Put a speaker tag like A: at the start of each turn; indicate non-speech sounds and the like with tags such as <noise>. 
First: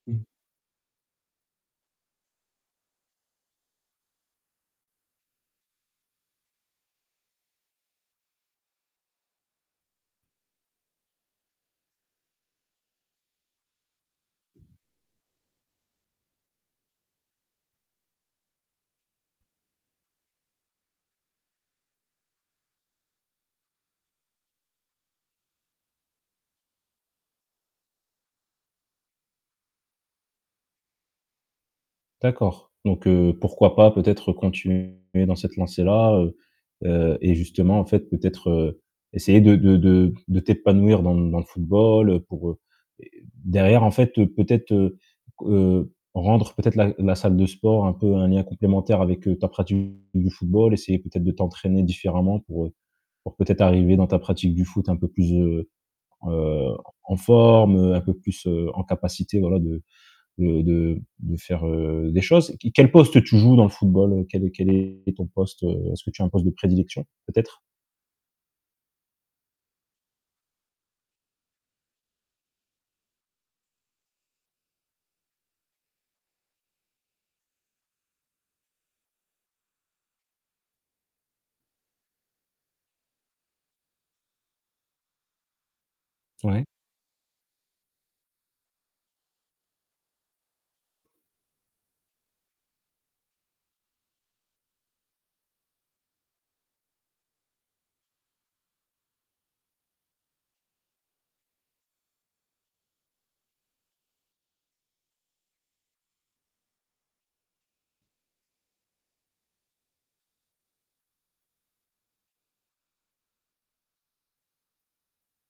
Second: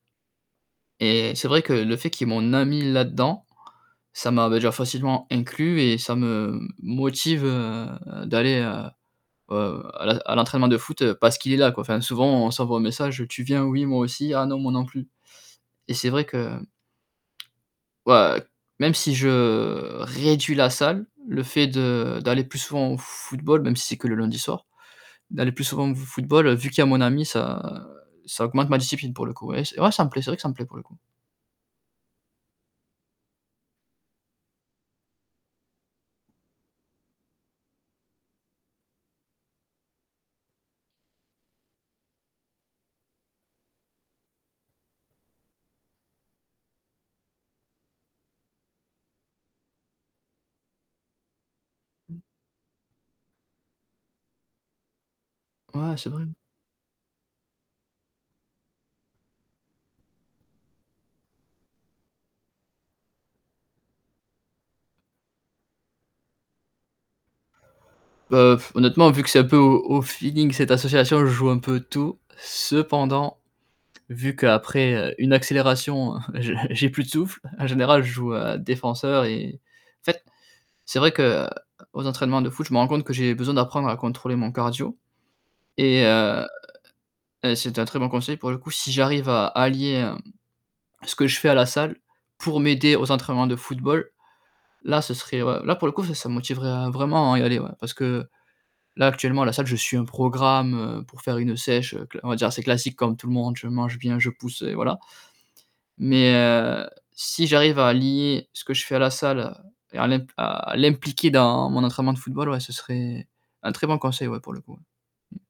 A: Mmh.
B: Et c'est vrai que le fait qu'il y est mon ami là-dedans, ça m'a déjà facilement inclus et ça me motive, heu, d'aller à, heu, à à l'entraînement de foot parce qu'il est là, quoi, enfin, souvent on s'envoie un message: «Tu viens? Oui? Moi aussi. Ah non, moi non plus». Et c'est vrai que ouais, même si je réduis la salle, le fait de d'aller plus souvent au football, même si c'est que le lundi soir, d'aller plus souvent au football vu qu'il y a mon ami, ça ça augmente ma discipline pour le coup, ouais, ouais, ça me plaît, c'est vrai que ça me plaît, pour le coup.
A: D'accord, donc heu, pourquoi pas, peut-être, continuer dans cette lancée-là, heu heu et justement, en fait, peut-être, heu, essayer de de de de t'épanouir dans dans le football, heu, pour, heu, derrière, en fait, peut-être, heu heu, rendre, peut-être, la la salle de sport un peu un lien complémentaire avec, heu, ta pratique du football, essayer peut-être de t'entraîner différemment pour, heu, pour peut-être arriver dans ta pratique du foot un peu plus, heu
B: Ouais, c'est vrai.
A: heu, en forme, heu, un peu plus, heu, en capacité, voilà, de de de de faire, heu, des choses. Q quel poste tu joues, dans le football, heu, quel est quel est ton poste, heu, est-ce que tu as un poste de prédilection, peut-être?
B: Heu, pff honnêtement, vu que c'est un peu au au feeling cette association, je joue un peu tout, cependant, vu qu'après, heu, une accélération, heu, <chuckles> j'ai plus de souffle, en général, je joue à défenseur et en fait, c'est vrai que, heu, aux entraînements de foot, je me rends compte que j'ai besoin d'apprendre à contrôler mon cardio et heu
A: Ouais.
B: et c'est un très bon conseil pour le coup, si j'arrive à allier, hem, ce que je fais à la salle pour m'aider aux entraînements de football, là, ce serait, heu, là, pour le coup, ça me motiverait vraiment à y aller, ouais, parce que, là, actuellement, à la salle, je suis un programme, heu, pour faire une sèche cla on va dire assez classique, comme tout le monde, je mange bien, je pousse et voilà, mais heu, si j'arrive à lier ce que je fais à la salle et à l' à l'impliquer dans mon entraînement de football, ouais, ce serait un très bon conseil, ouais, pour le coup. Mmh.